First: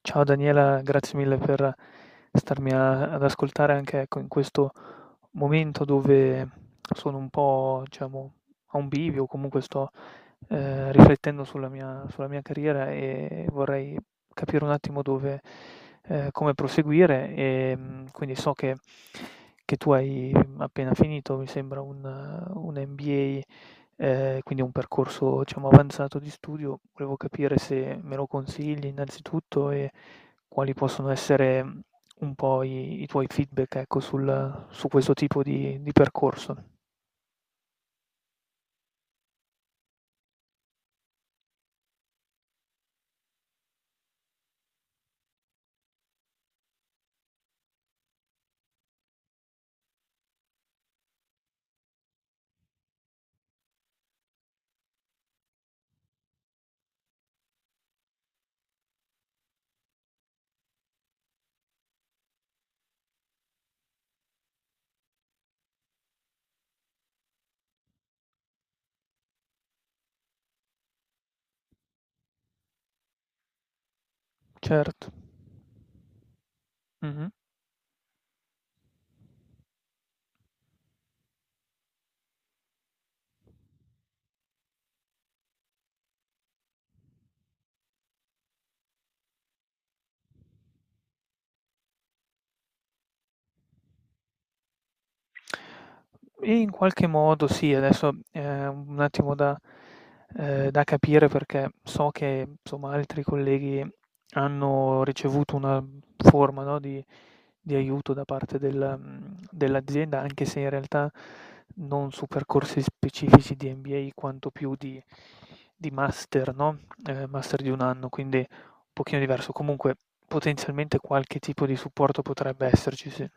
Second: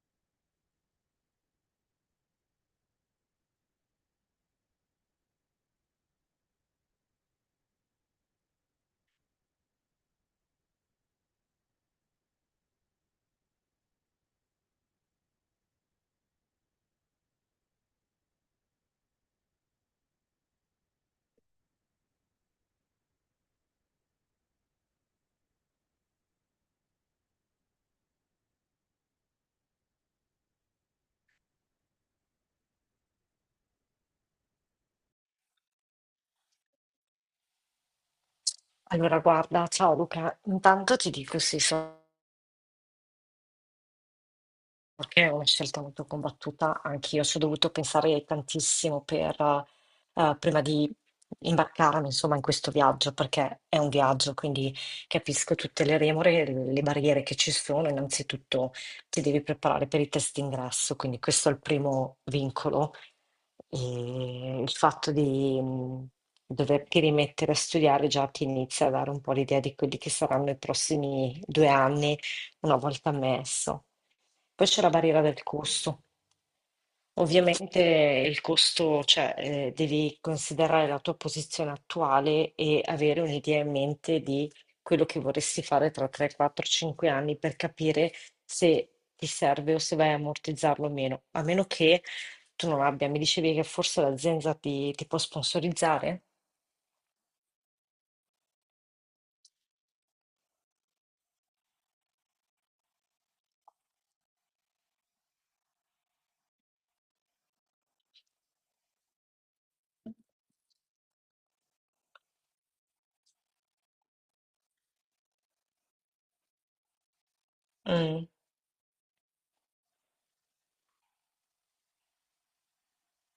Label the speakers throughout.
Speaker 1: Ciao Daniela, grazie mille per starmi ad ascoltare anche, ecco, in questo momento dove sono un po', diciamo, a un bivio. Comunque sto riflettendo sulla mia carriera e vorrei capire un attimo dove, come proseguire e quindi so che tu hai appena finito, mi sembra, un MBA. Quindi è un percorso, diciamo, avanzato di studio. Volevo capire se me lo consigli innanzitutto e quali possono essere, un po' i tuoi feedback, ecco, sul su questo tipo di percorso.
Speaker 2: Allora guarda, ciao Luca, intanto ti dico sì, sono che è una scelta molto combattuta, anch'io ci ho dovuto pensare tantissimo prima di imbarcarmi, insomma, in questo viaggio, perché è un viaggio, quindi capisco tutte le remore e le barriere che ci sono. Innanzitutto ti devi preparare per i test d'ingresso, quindi questo è il primo vincolo. E il fatto di doverti rimettere a studiare già ti inizia a dare un po' l'idea di quelli che saranno i prossimi due anni una volta messo. Poi c'è la
Speaker 1: Certo.
Speaker 2: barriera del costo.
Speaker 1: Mh-mh.
Speaker 2: Ovviamente il costo, cioè, devi considerare la tua posizione attuale e avere un'idea in mente di quello che vorresti fare tra 3, 4, 5 anni per capire se ti serve o se vai a ammortizzarlo o meno. A meno che tu non abbia, mi dicevi che forse l'azienda ti può sponsorizzare?
Speaker 1: In qualche modo sì, adesso è un attimo da capire, perché so che, insomma, altri colleghi hanno ricevuto una forma, no, di aiuto da parte del dell'azienda, anche se in realtà non su percorsi specifici di MBA, quanto più di master, no, master di un anno,
Speaker 2: Mm.
Speaker 1: quindi un pochino diverso. Comunque potenzialmente qualche tipo di supporto potrebbe esserci, sì.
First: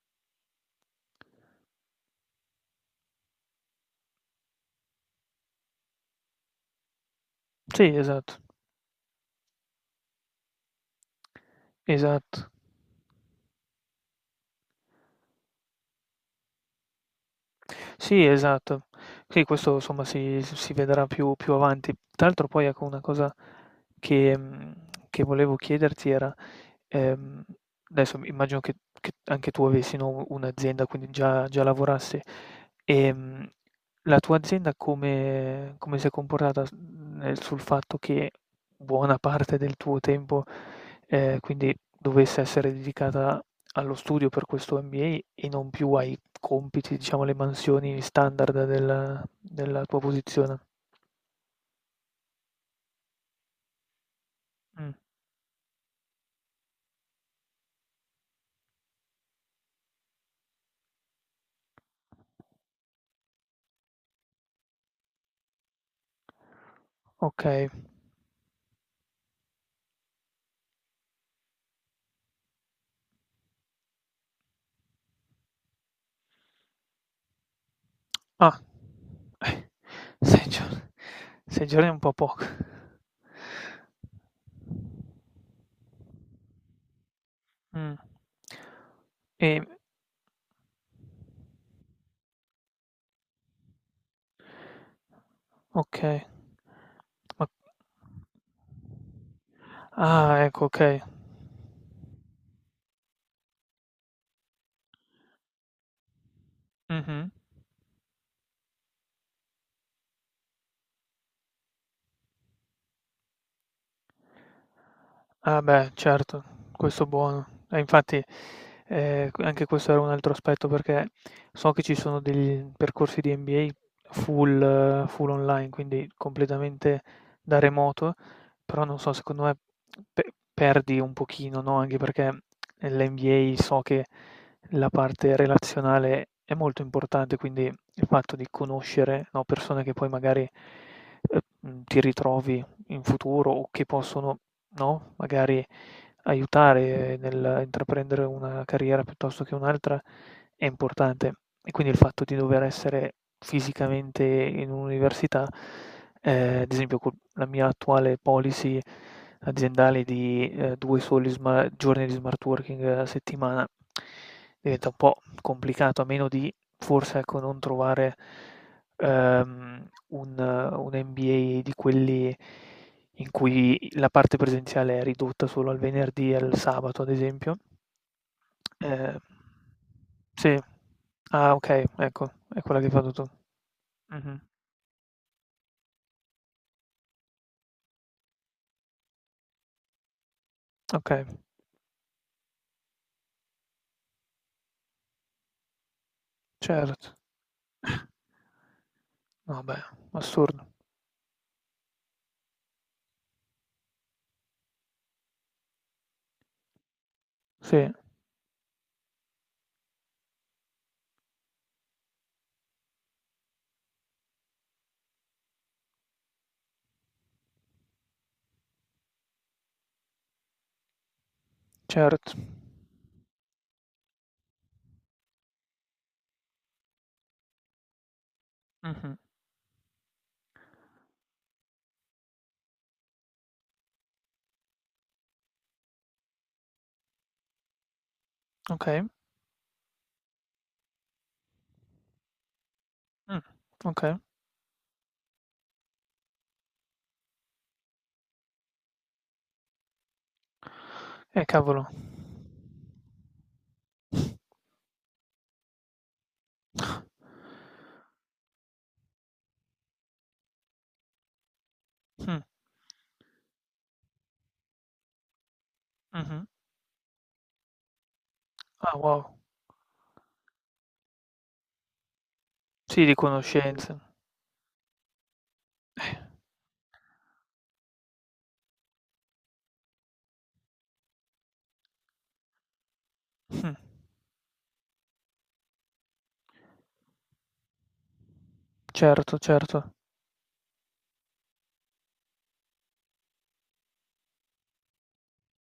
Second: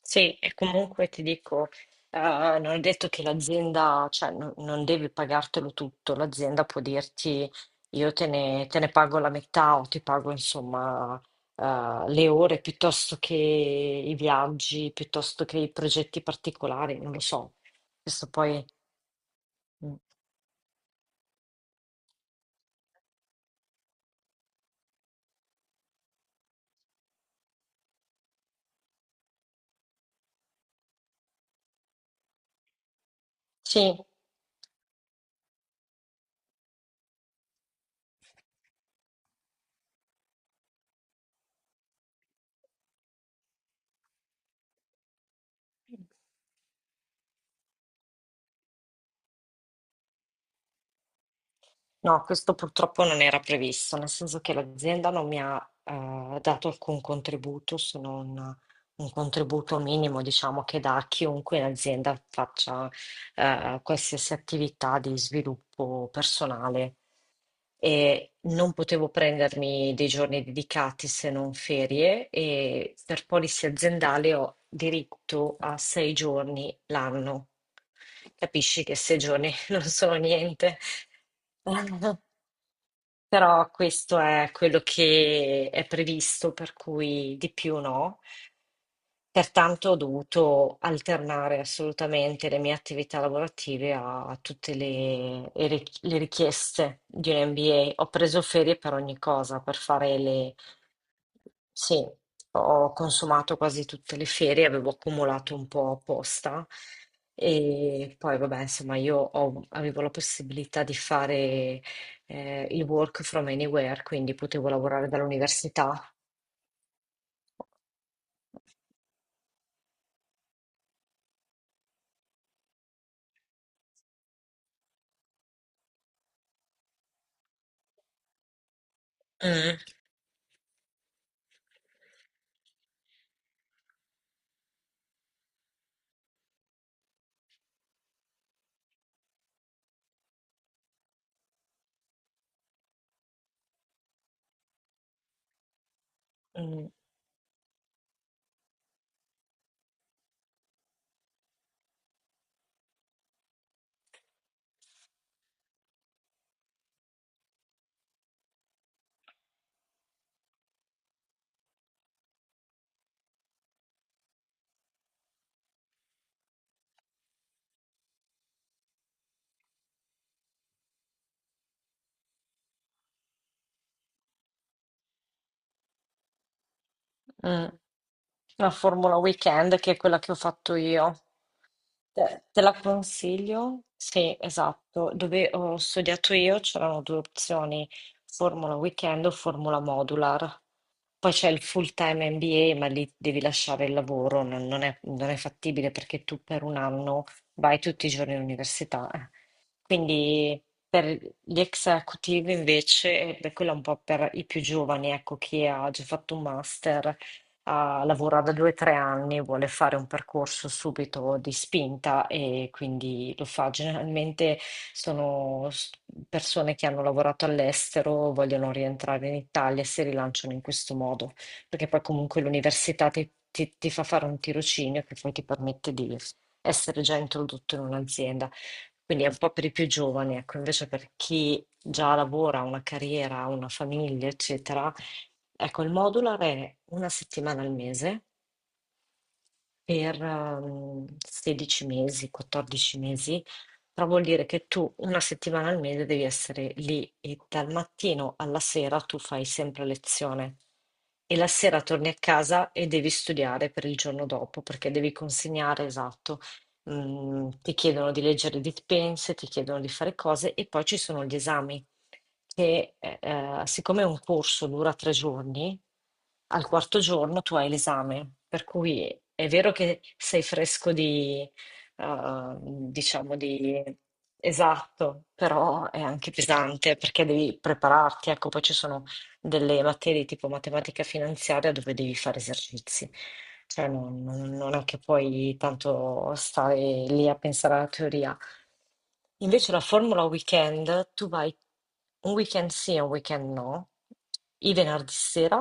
Speaker 2: Sì, e comunque ti dico, eh, non è detto che l'azienda, cioè non devi pagartelo tutto, l'azienda può dirti
Speaker 1: Sì,
Speaker 2: io
Speaker 1: esatto,
Speaker 2: te ne pago la metà o ti pago insomma le
Speaker 1: esatto.
Speaker 2: ore, piuttosto che i viaggi, piuttosto che i progetti particolari, non lo so.
Speaker 1: Sì,
Speaker 2: Questo poi...
Speaker 1: esatto. Sì, questo
Speaker 2: mm.
Speaker 1: insomma si vedrà più avanti. Tra l'altro poi, ecco, una cosa che che volevo chiederti era, ehm, adesso immagino che anche tu avessi, no, un'azienda, quindi già lavorassi. Ehm,
Speaker 2: Sì.
Speaker 1: la tua azienda come si è comportata s nel sul fatto che buona parte del tuo tempo, quindi dovesse essere dedicata allo studio per questo MBA e non più ai compiti, diciamo, alle mansioni standard della tua posizione.
Speaker 2: No, questo purtroppo non era previsto, nel senso che
Speaker 1: Mh,
Speaker 2: l'azienda non mi ha dato alcun contributo se non un contributo minimo, diciamo, che dà a chiunque in azienda faccia qualsiasi attività di sviluppo personale,
Speaker 1: okay.
Speaker 2: e non potevo prendermi dei giorni dedicati se non ferie, e per polizia aziendale ho diritto a sei giorni l'anno.
Speaker 1: Ah.
Speaker 2: Capisci che sei giorni non sono
Speaker 1: 6
Speaker 2: niente.
Speaker 1: giorni, 6 giorni è un po' poco.
Speaker 2: Però questo è quello che è previsto, per cui di più
Speaker 1: Mh.
Speaker 2: no.
Speaker 1: Ehm,
Speaker 2: Pertanto ho dovuto alternare assolutamente le mie attività lavorative a tutte le
Speaker 1: okay.
Speaker 2: richieste di
Speaker 1: Ma,
Speaker 2: un MBA. Ho preso ferie per ogni cosa, per fare
Speaker 1: ah,
Speaker 2: le...
Speaker 1: ecco, okay.
Speaker 2: Sì, ho consumato quasi tutte le ferie, avevo accumulato un po' apposta,
Speaker 1: Mh-mh.
Speaker 2: e poi vabbè, insomma, avevo la possibilità di fare il work from anywhere, quindi potevo lavorare
Speaker 1: Ah beh,
Speaker 2: dall'università.
Speaker 1: certo, questo buono. E infatti, q anche questo era un altro aspetto, perché so che ci sono degli percorsi di MBA full online, quindi completamente da remoto, però non so, secondo me
Speaker 2: Mm.
Speaker 1: pe perdi un pochino, no, anche perché nell'MBA so che la parte relazionale è molto importante, quindi il fatto di conoscere, no, persone che poi magari, ti ritrovi in futuro o che possono, no, magari
Speaker 2: Mm.
Speaker 1: aiutare nell'intraprendere una carriera piuttosto che un'altra è importante. E quindi il fatto di dover essere fisicamente in un'università, ad esempio co la mia attuale policy aziendale di, 2 soli sma giorni di smart working a settimana, diventa un po' complicato, a meno di forse, ecco, non trovare, un MBA di quelli in cui la parte presenziale è ridotta solo al venerdì e al sabato, ad esempio.
Speaker 2: Mm. La Formula
Speaker 1: Ehm
Speaker 2: Weekend, che è quella che ho
Speaker 1: sì.
Speaker 2: fatto io.
Speaker 1: Ah, okay, ecco, è
Speaker 2: Te la
Speaker 1: quella che hai fatto tu.
Speaker 2: consiglio? Sì,
Speaker 1: Mh-mh.
Speaker 2: esatto. Dove ho studiato io c'erano due opzioni, Formula Weekend o Formula Modular.
Speaker 1: Okay,
Speaker 2: Poi c'è il full-time MBA, ma lì devi lasciare il lavoro, non è fattibile, perché tu per un
Speaker 1: certo.
Speaker 2: anno vai tutti i giorni all'università. Eh.
Speaker 1: No beh,
Speaker 2: Quindi
Speaker 1: assurdo.
Speaker 2: per gli executive invece, ed è quella, è un po' per i più giovani, ecco, chi ha già fatto un master,
Speaker 1: Sì,
Speaker 2: ha lavorato due o tre anni, vuole fare un percorso subito di spinta e quindi lo fa. Generalmente sono s- persone che hanno lavorato all'estero, vogliono rientrare in Italia e si rilanciano in questo modo, perché poi
Speaker 1: certo.
Speaker 2: comunque l'università ti fa fare un tirocinio che poi ti permette di essere già introdotto in un'azienda.
Speaker 1: Mh-mh.
Speaker 2: Quindi è un po' per i più giovani, ecco, invece per chi già lavora, ha una carriera, ha una famiglia, eccetera. Ecco, il modular è una settimana al mese
Speaker 1: Okay.
Speaker 2: per 16 mesi, 14
Speaker 1: Mh.
Speaker 2: mesi, però
Speaker 1: Okay.
Speaker 2: vuol dire che tu una settimana al mese devi essere lì e dal mattino alla sera tu fai sempre lezione, e la sera
Speaker 1: Cavolo.
Speaker 2: torni a casa e devi studiare per il giorno dopo perché devi consegnare, esatto. Mm, ti chiedono di leggere dispense, ti chiedono di fare cose, e poi ci sono gli esami
Speaker 1: Mh.
Speaker 2: che siccome un corso dura tre giorni,
Speaker 1: Mh-mh.
Speaker 2: al quarto giorno tu hai l'esame, per
Speaker 1: Ah
Speaker 2: cui
Speaker 1: wow.
Speaker 2: è vero che sei fresco di,
Speaker 1: Sì, di
Speaker 2: diciamo di...
Speaker 1: conoscenze.
Speaker 2: Esatto, però è
Speaker 1: Eh.
Speaker 2: anche pesante perché devi prepararti, ecco, poi ci sono delle materie tipo matematica finanziaria dove devi fare esercizi.
Speaker 1: Mh.
Speaker 2: Cioè non è che puoi tanto stare lì a pensare alla teoria.
Speaker 1: Certo,
Speaker 2: Invece la
Speaker 1: certo.
Speaker 2: formula weekend, tu vai un weekend sì e un weekend no, i venerdì sera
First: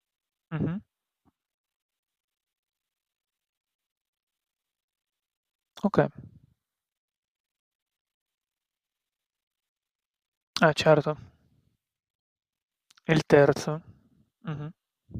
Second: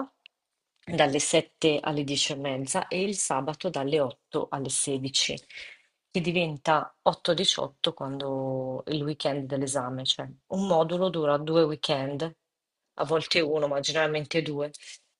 Speaker 1: Mh-mh.
Speaker 2: dalle 7 alle 10 e mezza e il sabato dalle 8 alle 16,
Speaker 1: Okay.
Speaker 2: che diventa 8-18 quando il weekend dell'esame, cioè un
Speaker 1: Eh
Speaker 2: modulo
Speaker 1: certo.
Speaker 2: dura due weekend, a
Speaker 1: E il
Speaker 2: volte uno, ma
Speaker 1: terzo?
Speaker 2: generalmente
Speaker 1: Mh-mh.
Speaker 2: due.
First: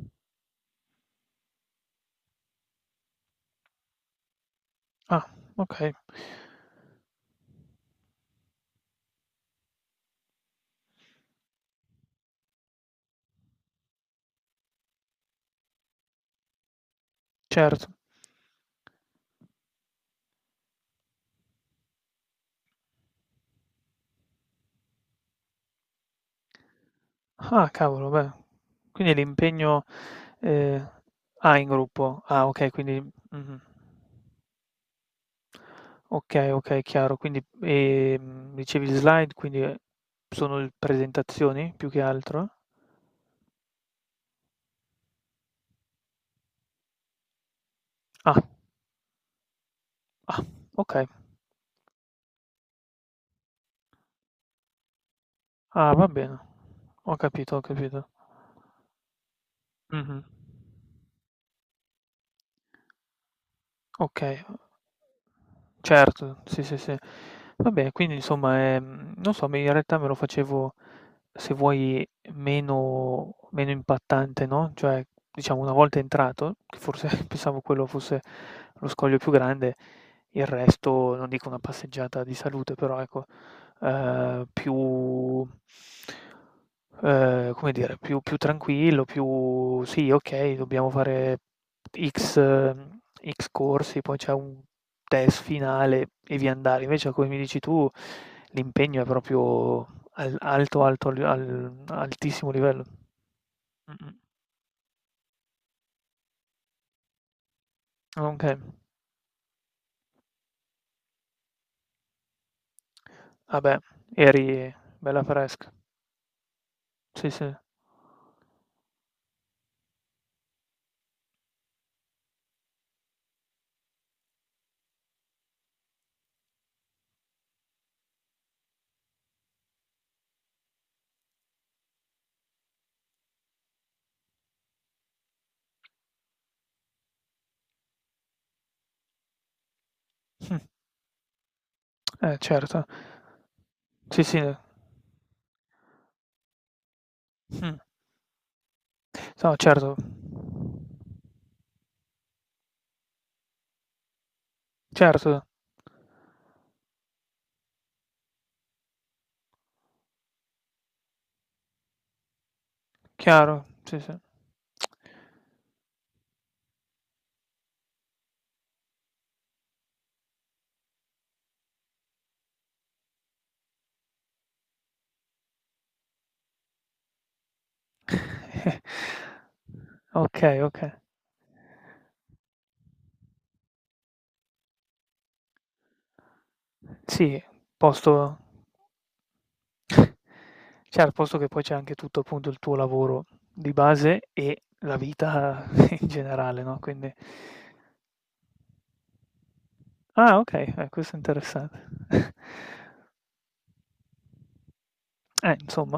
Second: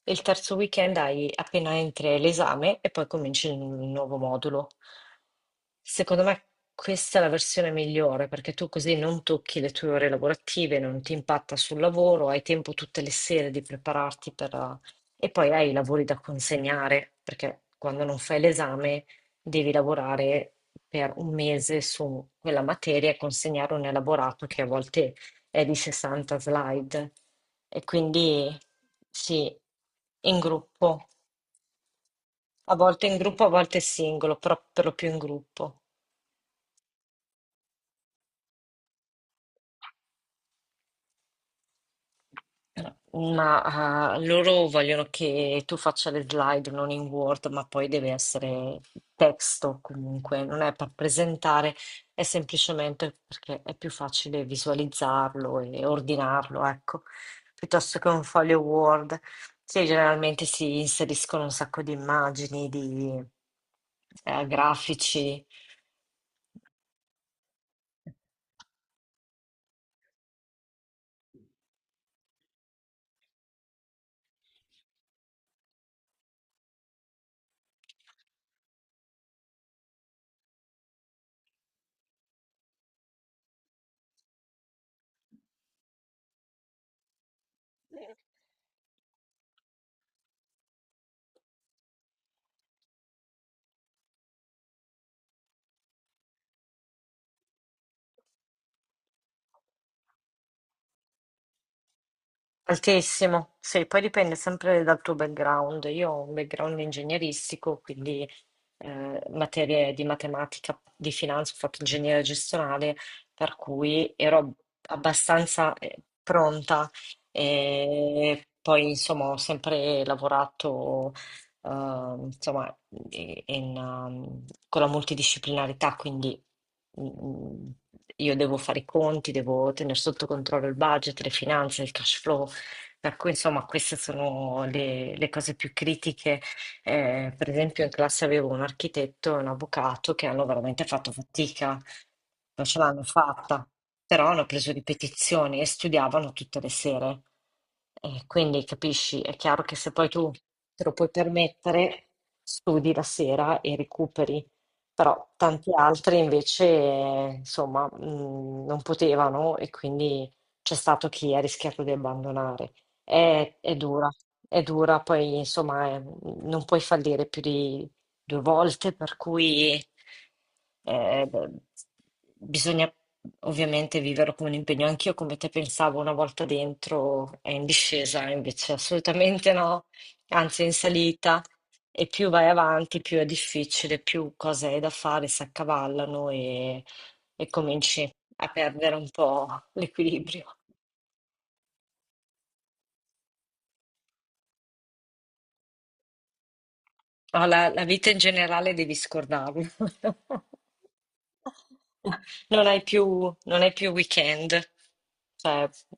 Speaker 2: E il terzo weekend hai appena entri l'esame e poi cominci il nuovo modulo.
Speaker 1: Ah, okay,
Speaker 2: Secondo me questa è la versione migliore, perché tu così non tocchi le tue ore lavorative, non ti impatta sul lavoro, hai tempo tutte le sere di prepararti per... e poi hai i lavori da consegnare perché
Speaker 1: certo.
Speaker 2: quando non fai l'esame devi lavorare per un mese su quella materia e consegnare un elaborato che a volte è di 60 slide,
Speaker 1: Ah,
Speaker 2: e
Speaker 1: cavolo, beh,
Speaker 2: quindi
Speaker 1: quindi
Speaker 2: sì,
Speaker 1: l'impegno,
Speaker 2: in
Speaker 1: ehm
Speaker 2: gruppo,
Speaker 1: ah, in gruppo. Ah, okay,
Speaker 2: a
Speaker 1: quindi
Speaker 2: volte in gruppo, a
Speaker 1: mh-mh.
Speaker 2: volte singolo, però per lo più in gruppo.
Speaker 1: Okay, okay, chiaro. Quindi, dicevi slide, quindi, sono l presentazioni più che altro?
Speaker 2: Ma ah, loro vogliono che tu faccia le slide non in Word, ma poi deve
Speaker 1: Ah,
Speaker 2: essere testo
Speaker 1: ah,
Speaker 2: comunque, non è per
Speaker 1: okay.
Speaker 2: presentare, è semplicemente perché è più facile visualizzarlo e
Speaker 1: Ah, va bene.
Speaker 2: ordinarlo, ecco,
Speaker 1: Ho capito, ho
Speaker 2: piuttosto
Speaker 1: capito.
Speaker 2: che un foglio Word. Sì,
Speaker 1: Mh-mh.
Speaker 2: generalmente si inseriscono un sacco di immagini, di
Speaker 1: Okay.
Speaker 2: grafici.
Speaker 1: Certo, sì, sì, sì. Vabbè, quindi insomma, non so, me in realtà me lo facevo, se vuoi, meno impattante, no, cioè, diciamo una volta entrato, che forse pensavo quello fosse lo scoglio più grande, il resto non dico una passeggiata di salute, però ecco, più come dire, più tranquillo, più sì, okay, dobbiamo fare X X corsi, poi c'è un test finale e via andare. Invece, come mi dici tu, l'impegno è proprio al alto, alto, al al altissimo livello.
Speaker 2: Altissimo, sì, poi
Speaker 1: Mh-mh.
Speaker 2: dipende sempre dal tuo background. Io ho un background ingegneristico, quindi
Speaker 1: Okay.
Speaker 2: materie di matematica, di finanza, ho fatto ingegneria gestionale, per
Speaker 1: Ah beh,
Speaker 2: cui ero
Speaker 1: eri bella fresca.
Speaker 2: abbastanza pronta.
Speaker 1: Sì, sì.
Speaker 2: E poi, insomma, ho sempre lavorato insomma, in- in, con la multidisciplinarità, quindi mm, mm, io devo fare i conti, devo tenere sotto controllo il budget, le finanze, il cash flow, per cui, insomma, queste sono le cose più critiche. Per esempio, in classe avevo un architetto e un avvocato che hanno
Speaker 1: Mh.
Speaker 2: veramente fatto fatica,
Speaker 1: Eh
Speaker 2: non ce
Speaker 1: certo.
Speaker 2: l'hanno fatta,
Speaker 1: Sì,
Speaker 2: però hanno
Speaker 1: sì.
Speaker 2: preso ripetizioni e studiavano tutte le sere.
Speaker 1: Mh.
Speaker 2: E quindi capisci, è
Speaker 1: No
Speaker 2: chiaro che se
Speaker 1: certo.
Speaker 2: poi tu te lo puoi permettere, studi la sera e recuperi,
Speaker 1: Certo,
Speaker 2: però tanti altri invece, insomma, non potevano e quindi c'è stato chi ha rischiato di abbandonare.
Speaker 1: chiaro.
Speaker 2: È
Speaker 1: Sì,
Speaker 2: dura,
Speaker 1: sì.
Speaker 2: è dura, poi insomma non puoi fallire più di due volte, per cui beh, bisogna ovviamente viverlo come un impegno. Anch'io come te pensavo una volta dentro è in discesa, invece assolutamente no,
Speaker 1: Okay,
Speaker 2: anzi è in
Speaker 1: okay.
Speaker 2: salita e più vai avanti più è difficile, più cose hai da fare si accavallano, e
Speaker 1: Sì,
Speaker 2: cominci
Speaker 1: posto
Speaker 2: a perdere un po' l'equilibrio.
Speaker 1: cioè al posto che poi c'è anche tutto appunto il tuo lavoro di base e la vita in generale, no, quindi
Speaker 2: No, la vita in generale devi scordarlo.
Speaker 1: ah okay, questo è interessante.
Speaker 2: Non hai più, non hai più weekend. Cioè,
Speaker 1: Insomma.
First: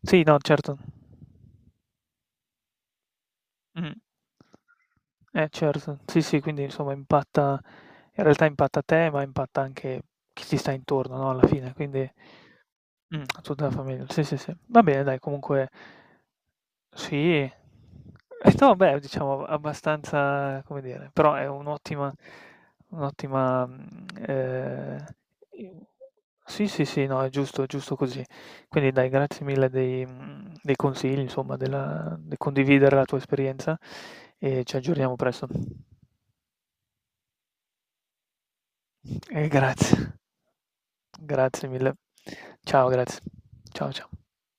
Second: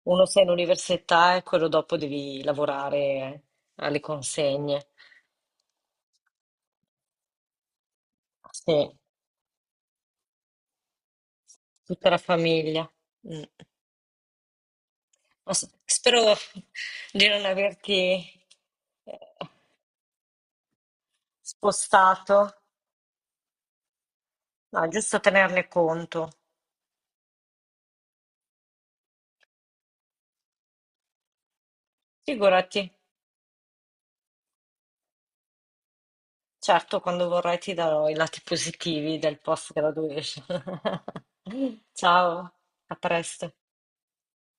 Speaker 1: Sì,
Speaker 2: uno
Speaker 1: no,
Speaker 2: sei in
Speaker 1: certo.
Speaker 2: università e quello dopo devi lavorare
Speaker 1: Mh.
Speaker 2: alle consegne.
Speaker 1: Certo. Sì, sì, quindi insomma impatta in realtà
Speaker 2: Sì,
Speaker 1: impatta te, ma impatta anche chi ti sta intorno, no, alla fine, quindi
Speaker 2: tutta la famiglia. Mm.
Speaker 1: tutta la famiglia. Sì, sì, sì. Va bene dai, comunque
Speaker 2: Spero
Speaker 1: sì.
Speaker 2: di non averti
Speaker 1: E no, beh, diciamo
Speaker 2: eh,
Speaker 1: abbastanza, come dire, però è
Speaker 2: spostato.
Speaker 1: un'ottima, mhmm,
Speaker 2: No, è giusto tenerne
Speaker 1: i
Speaker 2: conto.
Speaker 1: sì, sì, sì, no, è giusto così. Quindi dai, grazie mille dei dei consigli, insomma, del
Speaker 2: Figurati.
Speaker 1: condividere la tua esperienza e ci aggiorniamo presto.
Speaker 2: Certo, quando vorrai ti darò i lati positivi del
Speaker 1: E grazie,
Speaker 2: post-graduation.
Speaker 1: grazie mille.
Speaker 2: Ciao,
Speaker 1: Ciao,
Speaker 2: a
Speaker 1: grazie.
Speaker 2: presto.
Speaker 1: Ciao, ciao.